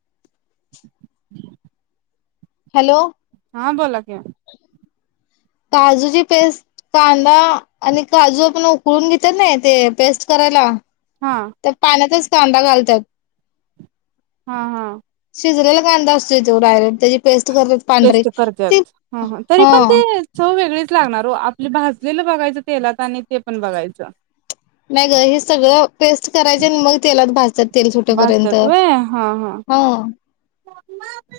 [inaudible] Hello. हा बोला कि. काजूची पेस्ट कांदा आणि काजू आपण उकळून घेतात ना ते पेस्ट करायला हा तर पाण्यातच कांदा घालतात. हा हा. शिजलेला कांदा असतोय तो डायरेक्ट. त्याची पेस्ट करतात पांढरी टेस्ट ती करत्यात तरी हा पण ती चव वेगळे लागणार आपले भाजलेलं बघायचं तेलात आणि ते पण बघायचं. नाही ग हे सगळं पेस्ट करायचे आणि मग तेलात भाजतात तेल [unintelligible] सुटेपर्यंत असत्यात होय हा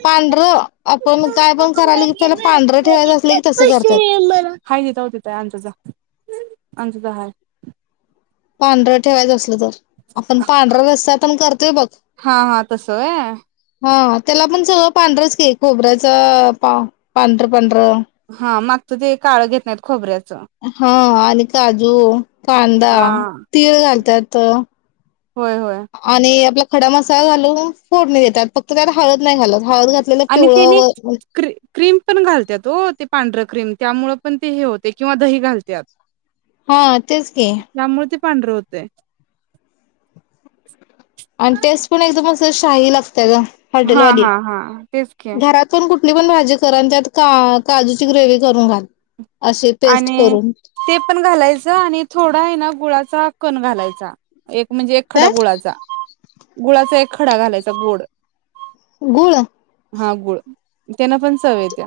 पांढरं आपण काय पण करायला की पहिला पांढरं ठेवायचं असलं की तसं करतात [unintelligible] अन जा जा हाय. पांढर ठेवायचं असल तर? आपण पांढरा रसा पण करतोय बघ हा हा तसं व्हय हा. त्याला पण सगळं पांढरंच की खोबऱ्याच पांढरं पांढरं. हा मागच ते काळं घेत नाहीत खोबऱ्या हा आणि काजू कांदा हा तीळ घालतात होय होय आणि आपला खडा मसाला घालून फोडणी देतात फक्त त्याला हळद नाही घालत हळद घातलेलं आणि तेनी पिवळं व क्रीम पण घालत्यात ओ ते पांढर क्रीम. त्यामुळ पण ते हे होतय किंवा दही घालत्यात हा तेच की पांढर होतय. आणि टेस्ट पण एकदम असं शाही लागत त्या हा हॉटेलवाली हा हा तेच की घरातून कुठ आपली पण भाजी करा आणि त्यात काजूची ग्रेवि करून घाल. अशी पेस्ट आणि करून ते पण घालायचं आणि थोडा हाय ना गुळाचा कोण घालायचा? एक म्हणजे एक खडा काय गुळाचा गुळाचा एक खडा घालायचा गोड गुळ हा गुळ. त्यांना पण चव येत्या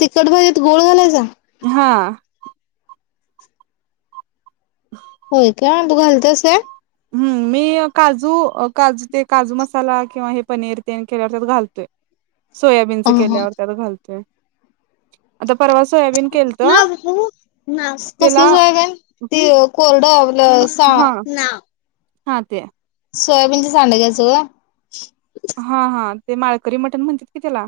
तिखट भाजीत गूळ घालायचा. हां. होय का तू घालतेस आहे. हम्म मी काजू-काजू ते काजू मसाला किंवा हे पनीर तेन केल्यावर त्यात घालतोय. ह सोयाबीनच हा केल्यावर त्याला घालते. केलत त्याला [inaudible] कोरड [unintelligible] हां ते सोयाबीनच सांडग घ्यायच का? हा हा ते माळकरी मटण म्हणत्यात की त्याला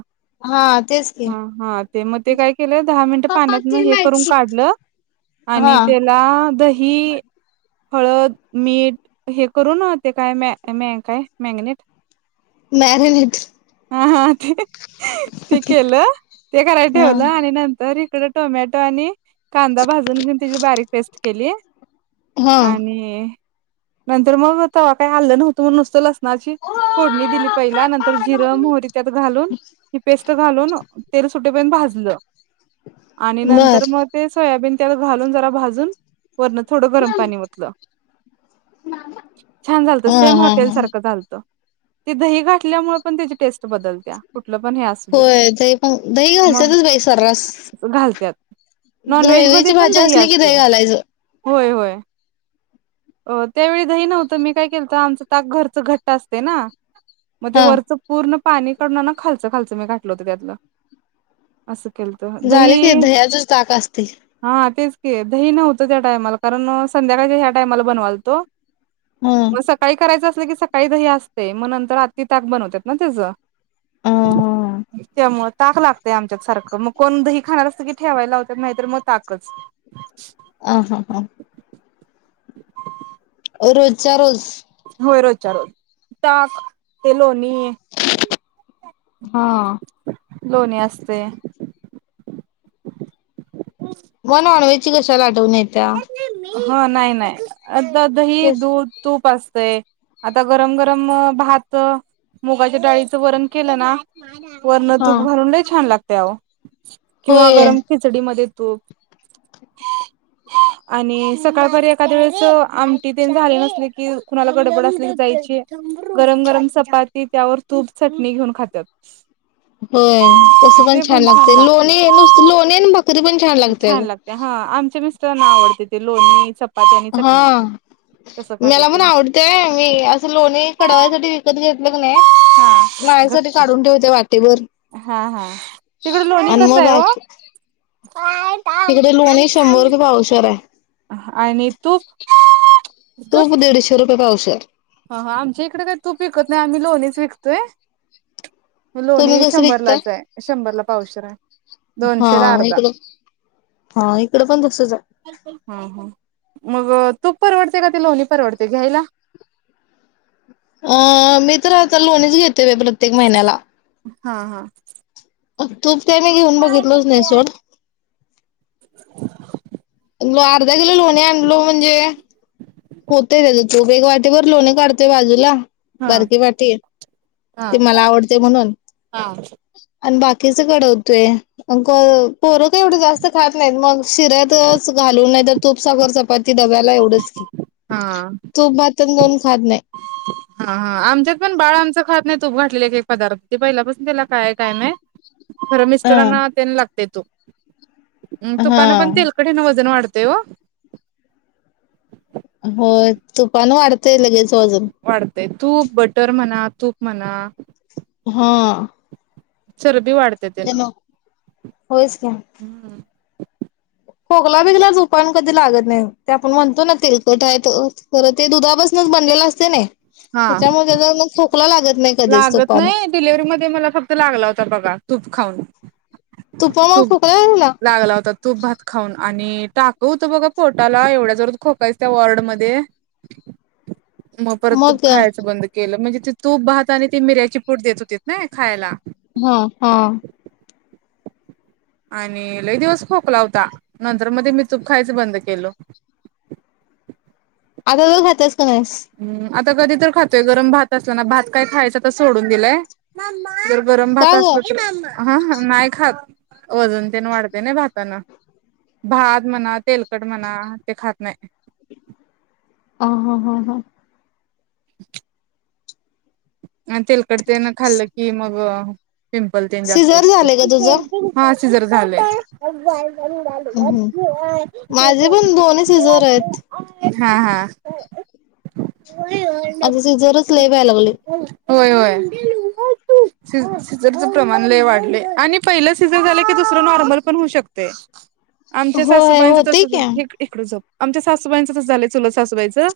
हा तेच की हा हा ते म ते काय केलं दहा मिनट पाण्यातन हे करून काढलं हा आणि त्याला दही हळद मीठ हे करून न -ते काय मॅ -मॅ काय मॅरीनेट मॅरिनेट हा हा ते- ते केलं ते करायला हा ठेवलं आणि नंतर [unintelligible] टोमॅटो आणि कांदा भाजून घेऊन तत्याची बारीक पेस्ट केलीए हा आणि नंतर मग आता काय हलल नव्हतं मग नुसतंत माझी दिली पहिला नंतर जिरं मोहरी त्यात घालून ही पेस्ट घालून तेल सुटेपर्यन्त भाजलं. आणि नंतर बर मग ते सोयाबीन त्यावर घालून जरा भाजून वरणात थोडं गरम पाणी ओतलं-छान झालत हा सेम हा हॉटेल हा सारखं झालत. ते दही घातल्यामुळे पण त्याची टेस्ट. बदलत्या कुठलं पण हे असू दे होय दही पण दही मग घालतातच बाई सर्रास घालत्यात. नॉनव्हेज मध्ये -ग्रेवीची पण भाजी असली की दही असते घालायचं. होय होय. अ त्यावेळी दही नव्हतं मी काय केलंतं आमच ताक घरच घट्ट असतय ना. म ते हा वरच पूर्ण. पाणी काढून ना खालचं खालचं मी घातलं होतं त्यातलं असं. केलंत झाले की दही दह्याचच ताक असतय. हे दही न्हवतं त्या टाइमाला कारण -संध्याकाळच्या [unintelligible] [unintelligible] बनवालत. हा मग सकाळी करायच [unintelligible] व्हय की सकाळी दही असतयं मग नंतर आत्ती ताक बनवतात ना त्यज, ह ह त्यामुळ ताक लागत आमच्यात सारखं, मग कोण दही खाणार असल की ठेवायला लावत्यात नाहीतरं मग ताकच. आ हा हा. रोजच्या रोज. वरद. चाललं, ताक ते लोणी हा लोणी असतंय. म नॉनव्हेजची कशाला आठवण येत्या. हा नाही, नाही. आता दही, तेच दूध, तूप अस व्हय आता गरम गरम भात अ मुगाच्या डाळीचं वरण केलं ना वरन हा तूप घालून लई छान लाग त्याव किंवा होय गरम खिचडीमध्ये तो आणि सकाळपारी एखाद्या वेळेस आमटी तेनं झाली नसली की खुणाला गडबड असली जायची, गरम गरम चपाती त्यावर तूप, चटणी घेऊन खात्यात. होय, तसं पण छान लागतंय, लोणी नुसत लोणी अन भा छान लागते हा, आमच्या मिस तेना आवडतं ते लोणी, चपा हा, खात्यात मला पण तेनी आवडतेय, मी असं लोणी कडवायसाठी विकत घेत मग नाय, हा माझ्या साठी गपकी काढून ठेवते वाटीभर हा हा तिकड लोणी आणि कसं मग आहे बा ओ तिकडे लोणी शंभर रु. पावशर हाय. आणि तूप, आरं गप तूप की. दीडशे [unintelligible] हा हा आमच्या इकड काय तूप विकत नाही आम्ही लोणीच विकतोय. तुम्ही लोणी कसं विकताय शंभरलाचाय, शंभरला पावशर हाय हा इकड हा इकडं पण तसच हाय. हा हा मग तूप परवड का ते लोणी परवडते घ्यायला? अ मी तर आता लोणीच घेतोय बई प्रत्ये त्येक महिन्याला हा हा [inaudible] तूप काय मी घेऊन हा बघितलोच नाही सोड अर्धा किलो लोणी आणलो म्हणजे होतय तेच तूप एक वाटीबर लोनी काढतोय बाजूला बारकीे वाटी हा ते मला आवडतय म्हणून हा आणि बाकीच कडवतोय अक पोरं का एवढं जास्त खात नाहीत मग शिऱ्यातच घालून नाही तर तूप, साखर, चपाती ते डब्याला एवढंच की हा तूप, भात आणि दोन हा हा आमच्यात पण बाळ आमच खत नाही तूप घातलेल एक एक पदार्थ ते पहिल्यापसन त्याला काय हाय काय माहित खरं अ मिस्टरांना तेन लाग देतो. म् हा तुपान पण तेलकट हेन पण वजन वाढ [unintelligible] होय तुपान वाढतंय लगेच [unintelligible] ते तूप, बटर म्हणा तूप म्हणा हा चरबी वाढत्या तेन होयच का [unintelligible] खोकला बिगला झोपण कधी लागत नाही ते आपण म्हणतो ना तेलकट हाय त खरं ते दुधापासनच बनलेलं असतय नै हा त्याच्यामुळे तेज तुला लागत नाही कधीच लागत तुपान नाही डिलव्हरी मध्ये मला फक्त लागला होता बघा तूप खाऊन तुपा मग तूप खोकला लागला होता तूप भात खाऊन आणि टाक होतं बघा पोटाला एवढ्या जरर खोकायच त्या वॉर्ड मधे मग परतू खायचं बंद केलं म्हणजे ते तूप भात आणि ती मिर्याची पूट देत होती ना खायला हा हा आणि लई दिवस खोकला होता नंतर मध्ये मी तूप खायचं बंद केलं अगोदर खात्यास पाास हम्म आता कधी तर खातोय गरम भात असला ना भात काय खायच तर सोडून दिलाय जर गरम भात का असल ग तर हा हा नाही खात वजन तेन वाढते नाही भाताानं भात म्हणा तेलकट म्हणा ते खात नाही अ हा हा हा [inaudible] [inaudible] तेलकटतेन खाल्लं की मग पिंपल तेंन जास्त सिझर उठतय. झाले का तुझं सिजर झालंय. हम्म. माझे पण दोन्ही सीझर आहेत. हा. हा. आता सिझरच लय व्हायल्यात. हो [inaudible] होय, होय, सिझरच प्रमाण लय वाढलय आणि पहिलं सिझर झालं की दुसरं नॉर्मल पण होऊ शकतय. आमच्या होय सासूबाईंचं होते तसच, की अ इकडं जप आमच्या सासूबाईंचं तसं झालंय, चुलत सासूबाईचं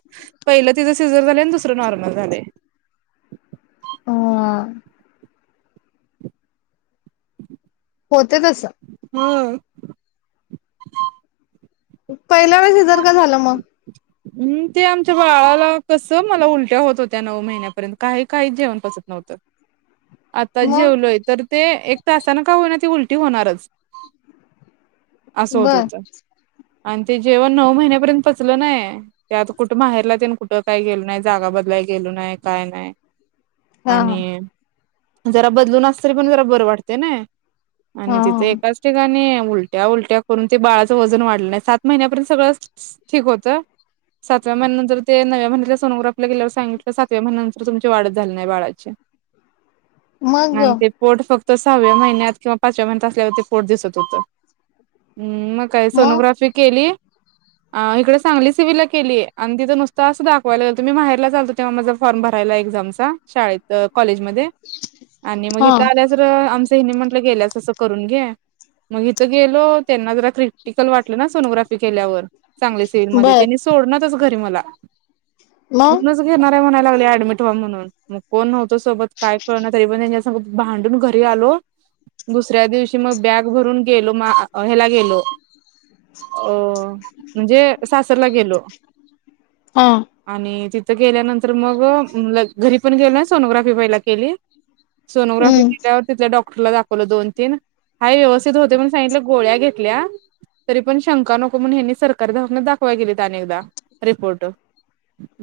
पहिलं तिचं सीझर झालंय आणि दुसरं नॉर्मल झालय. ह [inaudible] होते तसं. हम्... पहिल्या वेळेस सिजर का झालं मग? हम्म ते आमच्या बाळाला कसं मला उलट्या होत, होत्या नऊ महिन्यापर्यंत काही काही जेवण पचत नव्हतं. आता मग जेवलोय तर, ते एक तासानं का होईना ते उलट ी होणारच. असं होत बर होतं. आणि ते जेवण नऊ महिन्यापर्यंत पचलं नाही. त्यात आता कुठं माहेरला ते कुठं काय गेलो नाय, जागा बदलाय गेलो नाय काय नाय. हा हा आणि जरा बदलून असतरी पण जरा बरं वाटतय नाही. हा आणि हा तिथे एकाच ठिकाणी उलट्या उलट्या करून ते बाळाचं वजन वाढलं नाही. सात महिन्यापर्यंत सगळं ठीक होतं- सातव्या महिन्यानंतर ते नवव्या महिन्यातल्या सोनोग्राफीला गेल्यावर सांगितलं सातव्या महिन्यानंतर तुमची वाढच झाली नाही बाळाची. मग ग? आणि ते पोट फक्- ते सहाव्या महिन्यात किंवा पाचव्या महिन्यात असल्यावरती पोट दिसत होतं. हम्, मग काय मग सोनोग्राफी केली- अ.. इकडे सांगली सिव्हिल ला केली आहे आणि तिथं नुसतं असं दाखवायला गेलतो, मी माहेरला आलतो तेव्हा माझा फॉर्म भरायला एक्झामचा शाळेत- कॉलेजमध्ये आणि मग हा हिथ आल्यावर - त्येनी म्हंटल गेल्यास तसं करून घे, मग हिथ गेलो त्यांना जरा क्रिटिकल वाटलं ना सोनोग्राफी? केल्यावर- चांगले सिव्हिलमध्ये बर त्यांनीच घरी मला- मग म्हनुणच घेणार आहे, म्हणा लागलोय ऍडमिट व्हा म्हणून मग कोण नव्हतो सोबत, काय कळना तरी पण त्यांच्यासोबत भांडून घरी आलो, दुसऱ्या दिवशी मग बॅग भरून गेलो म ह्याला गेलो. अ -म्हणजे सासरला गेलो. हा. आणि तिथं गेल्यानंतर मग -घरी पण गेलो न सोनोग्राफी पहिला केली. सोनोग्राफी हम्म केल्यावर तिथ डॉ डॉक्टरला दाखवलं दोन तीन. हाय, व्यवस्थित होते पण सांगितले गोळ्या घेतल्या तरी पण शंका नको म्हणून ह्यांनी सरकारी दवाखान्यात दाखवायला नेलत आणि एकदा, रिपोर्ट.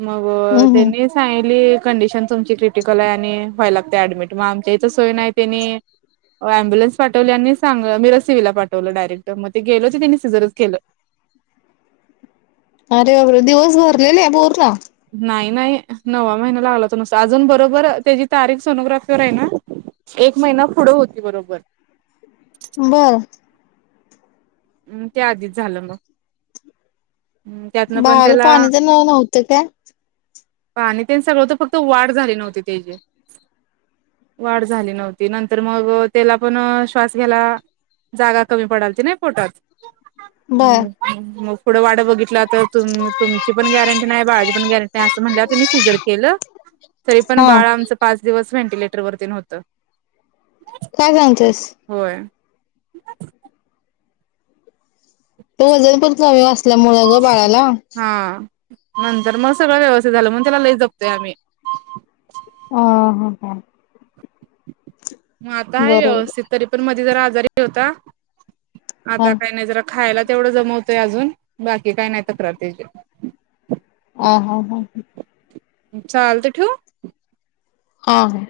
मग हम्म हम्म -त्यांनी सांगीतल- कंडिशन तुमची क्रिटिकल आहे. आणि व्हाय लागते ऍडमिट मग आमच्या इथ सोय नाही, त्यांनी अमबुलन्स पाठवली. आणि सांगल मिरजसेवेला पाठवलं डायरेक्ट. मग ते गेलो तर त्यांनी सिझरच केलं. अरे दिवस भरलेले नव्हे का? नाही नाही नववा महिना लागलेला नुकता. अजून बरोबर त्याची तारीख सोनोग्राफीवर आहे ना, एक महिना पुढे होती बरोबर. बर. हम् त्या आधीच झालं मग, त्यातनं पण बाळाला त्याला पाणी तेन नव्हतं काय? पाणी तेन सगळंत, फक्त वाढ झाली नव्हती त्याची. वाढ झाली नव्हती नंतर मग त्याला पण श्वास घ्यायला जागा कमी पडायलती ना- पोटात, बर हम्म हम् मग- पुढं वाट बघितलात तुमची पण गॅरंटी नाही, बाळाची पण गॅरंटी नाही, अस म्हटल्यावर म सिजर केलं. तरी पण हा बाळ आमच पाच दिवस व्हेंटिलेटर वरती न ते होत. काय सांगतेस. [inaudible] तो वजन पण कमी असल्यामुळं ग बाळाला. हा नंतर मग सगळं व्यवस्थित झालं. म्हणून त्याला लय जपतोय आम्ही. आ हा हा. मग आता हाय बरोबर व्यवस्थित तरी पण मधी जरा आजारी होता. हा आता काही नाही जरा खायला तेवढं दमवतोय अजून, बाकी काय नाही तक्रार त्याची. ह हा हा ह. चालतयं ठेउ? हा हा.